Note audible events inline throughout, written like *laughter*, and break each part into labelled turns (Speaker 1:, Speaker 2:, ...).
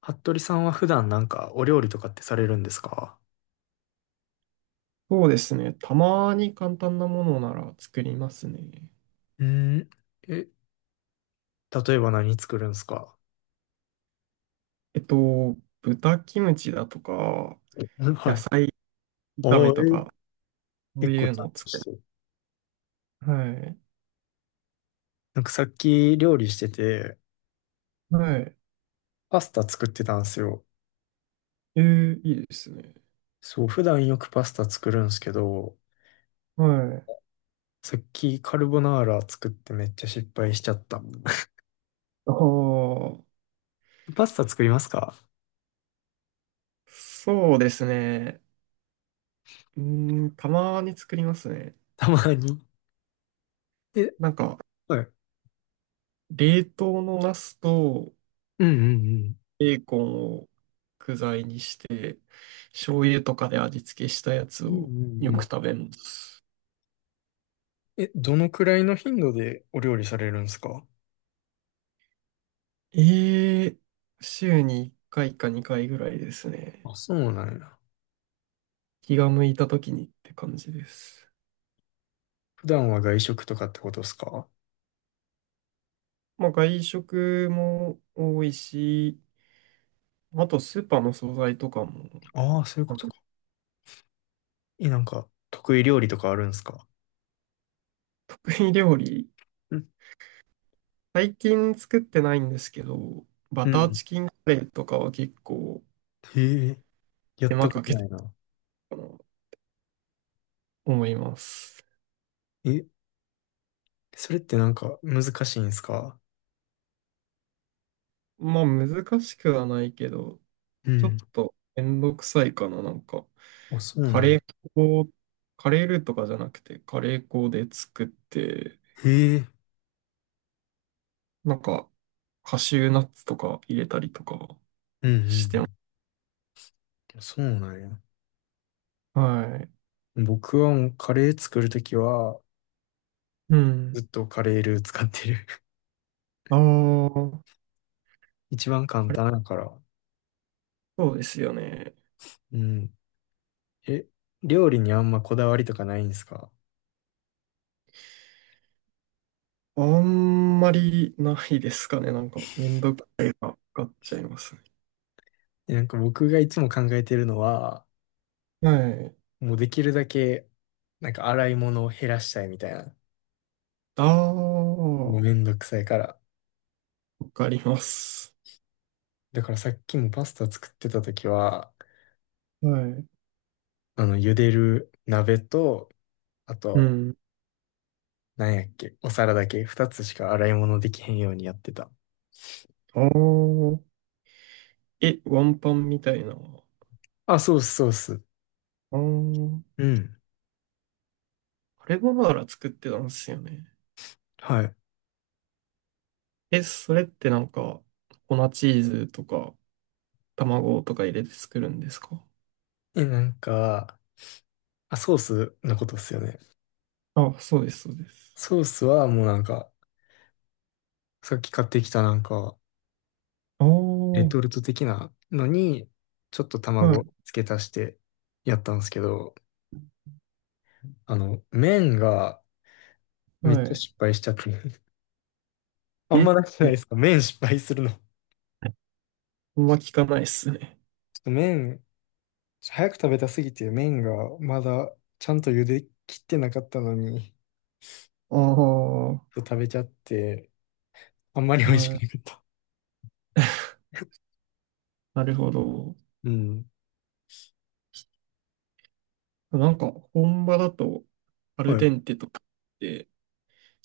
Speaker 1: 服部さんは普段なんかお料理とかってされるんですか？
Speaker 2: そうですね。たまに簡単なものなら作りますね。
Speaker 1: うーん。え、例えば何作るんですか？
Speaker 2: えっと、豚キムチだとか、
Speaker 1: うん、は
Speaker 2: 野
Speaker 1: い。
Speaker 2: 菜
Speaker 1: *laughs*
Speaker 2: 炒
Speaker 1: お
Speaker 2: めと
Speaker 1: ー、
Speaker 2: か、そ
Speaker 1: え、
Speaker 2: う
Speaker 1: 結構
Speaker 2: いう
Speaker 1: ちゃ
Speaker 2: の
Speaker 1: ん
Speaker 2: を
Speaker 1: と
Speaker 2: 作
Speaker 1: し
Speaker 2: る。
Speaker 1: てる。
Speaker 2: はい。
Speaker 1: なんかさっき料理してて、
Speaker 2: はい。
Speaker 1: パスタ作ってたんですよ。
Speaker 2: えー、いいですね。
Speaker 1: そう、普段よくパスタ作るんですけど、
Speaker 2: はい。
Speaker 1: さっきカルボナーラ作ってめっちゃ失敗しちゃった。*laughs*
Speaker 2: ああ、
Speaker 1: パスタ作りますか？
Speaker 2: そうですね。たまに作りますね。
Speaker 1: たまに。え、
Speaker 2: なんか、
Speaker 1: はい。
Speaker 2: 冷凍のナスと
Speaker 1: うんうんうん。
Speaker 2: ベーコンを具材にして、醤油とかで味付けしたやつ
Speaker 1: うんう
Speaker 2: を
Speaker 1: ん
Speaker 2: よ
Speaker 1: う
Speaker 2: く
Speaker 1: ん。
Speaker 2: 食べます。
Speaker 1: え、どのくらいの頻度でお料理されるんですか？
Speaker 2: ええ、週に1回か2回ぐらいですね。
Speaker 1: あ、そうなんや。
Speaker 2: 気が向いた時にって感じです。
Speaker 1: 普段は外食とかってことですか？
Speaker 2: まあ外食も多いし、あとスーパーの惣菜とかも、
Speaker 1: ああー、そういうこ
Speaker 2: なん
Speaker 1: と
Speaker 2: か
Speaker 1: か。え、得意料理とかあるんですか？
Speaker 2: 得意料理、
Speaker 1: うん。
Speaker 2: 最近作ってないんですけど、バ
Speaker 1: う
Speaker 2: ター
Speaker 1: ん。
Speaker 2: チキンカレーとかは結構
Speaker 1: へ、え、や
Speaker 2: 手
Speaker 1: った
Speaker 2: 間
Speaker 1: こ
Speaker 2: か
Speaker 1: と
Speaker 2: けて
Speaker 1: な
Speaker 2: る
Speaker 1: いな。
Speaker 2: かな、思います。
Speaker 1: え、それってなんか難しいんですか？
Speaker 2: まあ難しくはないけど、
Speaker 1: う
Speaker 2: ちょ
Speaker 1: ん。
Speaker 2: っとめんどくさいかな、なんか。
Speaker 1: あ、そう
Speaker 2: カ
Speaker 1: なん
Speaker 2: レ
Speaker 1: や。
Speaker 2: ー粉を、カレールーとかじゃなくて、カレー粉で作って、
Speaker 1: へ、え、
Speaker 2: なんか、カシューナッツとか入れたりとか
Speaker 1: うん。
Speaker 2: し
Speaker 1: う
Speaker 2: てます。
Speaker 1: ん。そうなんや。
Speaker 2: はい。
Speaker 1: 僕はもうカレー作るときは、
Speaker 2: う
Speaker 1: ず
Speaker 2: ん。
Speaker 1: っとカレールー使ってる。
Speaker 2: ああ、
Speaker 1: *laughs* 一番簡
Speaker 2: カレ
Speaker 1: 単だから。
Speaker 2: ー、そうですよね。
Speaker 1: うん。え、料理にあんまこだわりとかないんですか？
Speaker 2: あんまりないですかね。なんか、めんどくさいがかっちゃいますね。
Speaker 1: え、僕がいつも考えてるのは、
Speaker 2: はい。
Speaker 1: もうできるだけ、洗い物を減らしたいみたいな。
Speaker 2: ああ、
Speaker 1: もう
Speaker 2: わ
Speaker 1: めんどくさいから。
Speaker 2: かります。
Speaker 1: だからさっきもパスタ作ってた時は、
Speaker 2: はい。
Speaker 1: 茹でる鍋と、あ
Speaker 2: う
Speaker 1: と、
Speaker 2: ん。
Speaker 1: なんやっけ、お皿だけ、二つしか洗い物できへんようにやってた。
Speaker 2: ああ、え、ワンパンみたいな。
Speaker 1: あ、ソース、ソース。
Speaker 2: あー、
Speaker 1: うん。
Speaker 2: カルボナーラ作ってたんですよね。
Speaker 1: はい。
Speaker 2: え、それってなんか、粉チーズとか、卵とか入れて作るんですか？
Speaker 1: え、なんか、あ、ソースのことっすよね。
Speaker 2: あ、そうです、そうです。
Speaker 1: ソースはもうさっき買ってきた
Speaker 2: ああ、
Speaker 1: レ
Speaker 2: は
Speaker 1: トルト的なのに、ちょっと卵
Speaker 2: い、
Speaker 1: 付け足してやったんですけど、あの、麺がめっ
Speaker 2: は
Speaker 1: ちゃ
Speaker 2: い。
Speaker 1: 失敗しちゃって。*laughs* あんま
Speaker 2: え、
Speaker 1: なくない
Speaker 2: 言っ
Speaker 1: ですか、麺失敗するの。ちょっ
Speaker 2: あんま聞かないっすね。
Speaker 1: と麺、早く食べたすぎて麺がまだちゃんと茹で切ってなかったのに、
Speaker 2: ああ、は
Speaker 1: 食べちゃって、あんまり美味しく
Speaker 2: い。
Speaker 1: なかった。
Speaker 2: *laughs*
Speaker 1: *laughs*
Speaker 2: なるほど。
Speaker 1: うん。
Speaker 2: なんか、本場だと、アル
Speaker 1: は
Speaker 2: デ
Speaker 1: い。
Speaker 2: ンテとかって、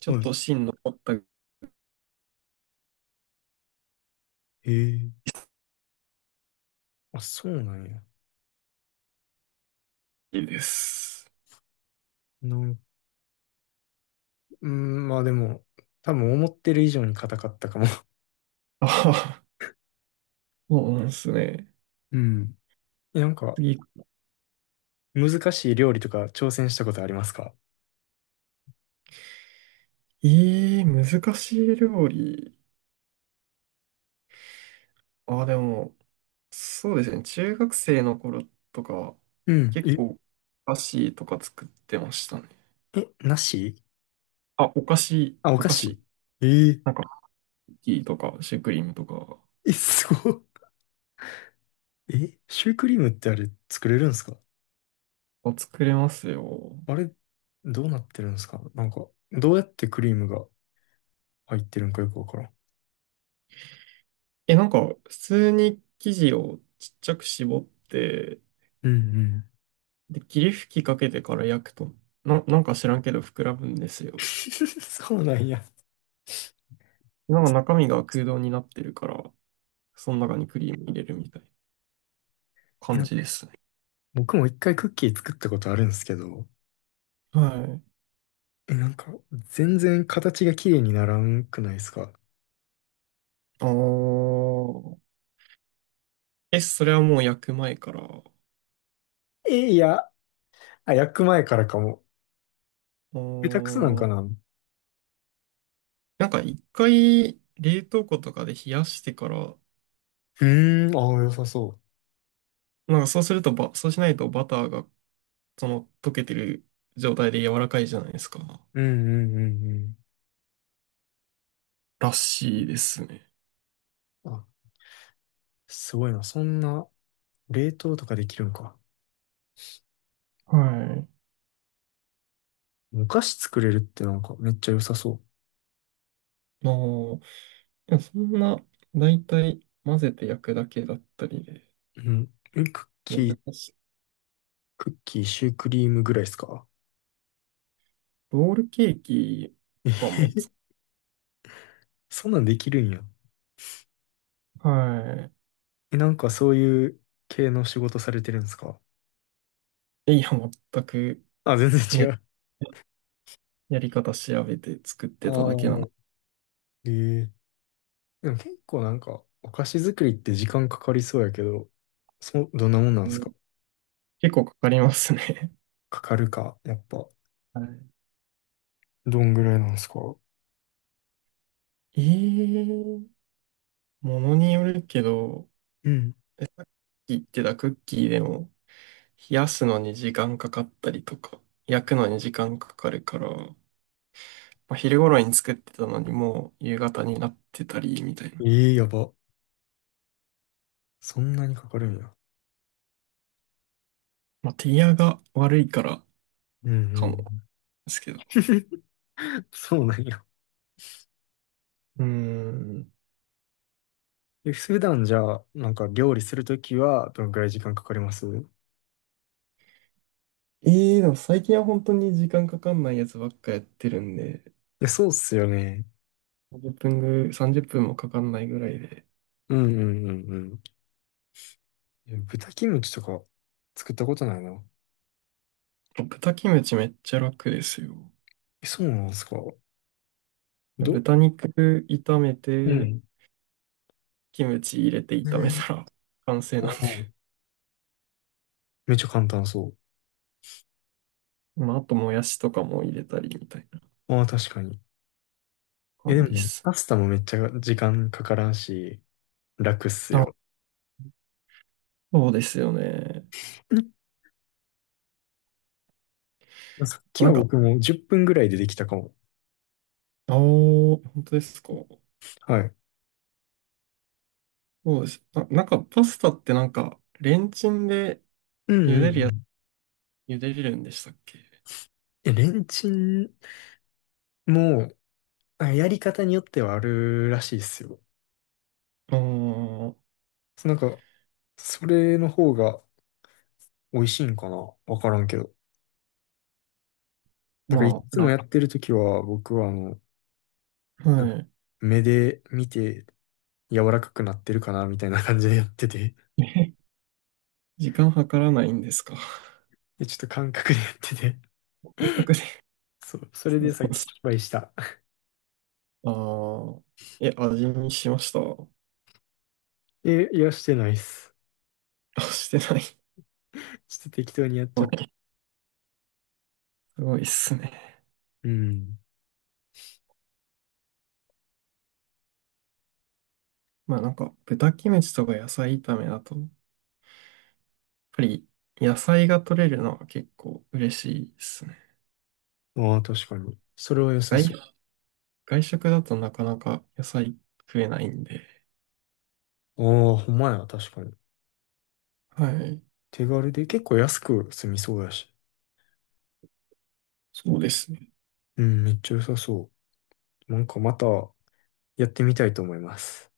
Speaker 2: ちょ
Speaker 1: は
Speaker 2: っ
Speaker 1: い。
Speaker 2: と芯残った
Speaker 1: へ、え。あ、そうなんや。
Speaker 2: りです。
Speaker 1: なん、うん、まあでも、多分思ってる以上に硬かったかも。
Speaker 2: ああ、*laughs* そうなんですね。
Speaker 1: *laughs* うん。*laughs* え、
Speaker 2: 次、
Speaker 1: 難しい料理とか挑戦したことありますか？
Speaker 2: ええー、難しい料理。あ、でも、そうですね。中学生の頃とか
Speaker 1: うん。
Speaker 2: 結
Speaker 1: え、
Speaker 2: 構、お菓子とか作ってましたね。
Speaker 1: え、なし、
Speaker 2: あ、お菓子、
Speaker 1: あ、お
Speaker 2: お
Speaker 1: 菓
Speaker 2: 菓
Speaker 1: 子、
Speaker 2: 子。
Speaker 1: え、え、
Speaker 2: なんか、クッキーとか、シュークリームとか、
Speaker 1: え、すごっ。え、シュークリームってあれ作れるんですか？
Speaker 2: あ、作れますよ。
Speaker 1: あれ、どうなってるんですか、なんか、どうやってクリームが入ってるんかよくわからん。
Speaker 2: え、なんか、普通に生地をちっちゃく絞って、
Speaker 1: うん、うん。
Speaker 2: で、霧吹きかけてから焼くと、なんか知らんけど膨らむんですよ。
Speaker 1: *laughs* そうなんや。
Speaker 2: なんか中身が空洞になってるから、その中にクリーム入れるみたいな
Speaker 1: え、
Speaker 2: 感
Speaker 1: な
Speaker 2: じですね。
Speaker 1: 僕も一回クッキー作ったことあるんですけど、
Speaker 2: はい。
Speaker 1: え、全然形が綺麗にならんくないですか？
Speaker 2: ああ。え、それはもう焼く前から。
Speaker 1: え、いや、あ、焼く前からかも。下手くそなん
Speaker 2: お
Speaker 1: かな、
Speaker 2: ー、
Speaker 1: う
Speaker 2: なんか一回冷凍庫とかで冷やしてから、
Speaker 1: ーん、ああ、良さそ
Speaker 2: なんかそうするとば、そうしないとバターがその溶けてる状態で柔らかいじゃないですか。
Speaker 1: う。うんうんうん
Speaker 2: らしいですね。
Speaker 1: うん。あ、すごいな。そんな、冷凍とかできるんか。
Speaker 2: は
Speaker 1: お菓子作れるってなんかめっちゃ良さそ
Speaker 2: い。もう、でもそんな、だいたい混ぜて焼くだけだったりで、
Speaker 1: う。うん。え、クッキー、
Speaker 2: 難しい。
Speaker 1: クッキー、シュークリームぐらいですか？
Speaker 2: ロールケーキ
Speaker 1: えへ
Speaker 2: とかも
Speaker 1: へ
Speaker 2: つ、
Speaker 1: *laughs* そんなんできるんや。
Speaker 2: は
Speaker 1: え、なんかそういう系の仕事されてるんですか？
Speaker 2: い。いや、全く
Speaker 1: あ、全然違
Speaker 2: ね、
Speaker 1: う。
Speaker 2: やり方調べて作っ
Speaker 1: あ
Speaker 2: て
Speaker 1: あ、
Speaker 2: ただけなんで。
Speaker 1: え、え、でも結構なんかお菓子作りって時間かかりそうやけど、そ、どんなもんなんですか？
Speaker 2: 結構かかりますね。
Speaker 1: かかるか、やっぱ、
Speaker 2: *laughs* はい。
Speaker 1: どんぐらいなんですか？
Speaker 2: ええ、ものによるけど、
Speaker 1: うん。
Speaker 2: 言ってたクッキーでも、冷やすのに時間かかったりとか、焼くのに時間かかるから、まあ、昼頃に作ってたのにもう夕方になってたり、みたいな。
Speaker 1: え、え、やば。そんなにかかるんや。
Speaker 2: まあ、手際が悪いから
Speaker 1: うんう
Speaker 2: かも、
Speaker 1: ん。
Speaker 2: ですけど。
Speaker 1: *laughs* そうなんや。
Speaker 2: うーん。
Speaker 1: え、普段じゃあ、なんか料理するときはどのくらい時間かかります？
Speaker 2: ええ、でも最近は本当に時間かかんないやつばっかやってるんで、
Speaker 1: え、そうっすよね。
Speaker 2: 30分もかかんないぐらいで。
Speaker 1: うんうんうんうん。え、豚キムチとか作ったことないな。
Speaker 2: 豚キムチめっちゃ楽ですよ。
Speaker 1: え、そうなんですか？ど、
Speaker 2: 豚肉炒め
Speaker 1: う
Speaker 2: て、
Speaker 1: ん。
Speaker 2: キムチ入れて炒め
Speaker 1: ね、
Speaker 2: たら *laughs* 完成なん
Speaker 1: お
Speaker 2: で。
Speaker 1: ー、めっちゃ簡単そ
Speaker 2: まあ、あともやしとかも入れたりみたいな
Speaker 1: う。ああ、確かに。え、で
Speaker 2: 感じで
Speaker 1: も、
Speaker 2: す
Speaker 1: パ
Speaker 2: ね。
Speaker 1: スタもめっちゃ時間かからんし、楽っす
Speaker 2: あ、
Speaker 1: よ。
Speaker 2: そうですよね。
Speaker 1: うん、さっき
Speaker 2: な
Speaker 1: は
Speaker 2: んか、
Speaker 1: 僕も10分ぐらいでできたかも。
Speaker 2: あお、本当ですか。
Speaker 1: はい。
Speaker 2: そうです。あ、なんかパスタってなんか、レンチンで
Speaker 1: うんうんうん。
Speaker 2: 茹でれるんでしたっけ？
Speaker 1: え、レンチンも、あ、やり方によってはあるらしいっすよ。
Speaker 2: ああー、
Speaker 1: そう、なんか、それの方が美味しいんかな、わからんけど。なんかい
Speaker 2: まあ、
Speaker 1: つもや
Speaker 2: 楽、
Speaker 1: ってるときは僕はあの、なんか
Speaker 2: は
Speaker 1: 目で見て柔らかくなってるかなみたいな感じでやってて、
Speaker 2: い。*laughs* え、時間計らないんですか。
Speaker 1: でちょっと感覚でやってて、
Speaker 2: 感覚で。*laughs*
Speaker 1: そう、そ
Speaker 2: そ
Speaker 1: れ
Speaker 2: う
Speaker 1: でさ
Speaker 2: な
Speaker 1: っ
Speaker 2: んで
Speaker 1: き
Speaker 2: す、
Speaker 1: 失敗した。
Speaker 2: ああ、え、味見しました。
Speaker 1: え、いや、してないっす。
Speaker 2: あ、してない。
Speaker 1: ちょっと適当にやっち
Speaker 2: *laughs*
Speaker 1: ゃ
Speaker 2: は
Speaker 1: った。
Speaker 2: い。すごいっすね。
Speaker 1: うん。
Speaker 2: まあなんか豚キムチとか野菜炒めだと、やっぱり野菜が取れるのは結構嬉しいですね。
Speaker 1: ああ、確かに。それは良さ
Speaker 2: 外、
Speaker 1: そ
Speaker 2: 外食だとなかなか野菜食えないんで。
Speaker 1: う。ああ、ほんまや、確かに。
Speaker 2: はい。
Speaker 1: 手軽で結構安く済みそうやし。
Speaker 2: そうですね。
Speaker 1: うん、めっちゃ良さそう。なんかまたやってみたいと思います。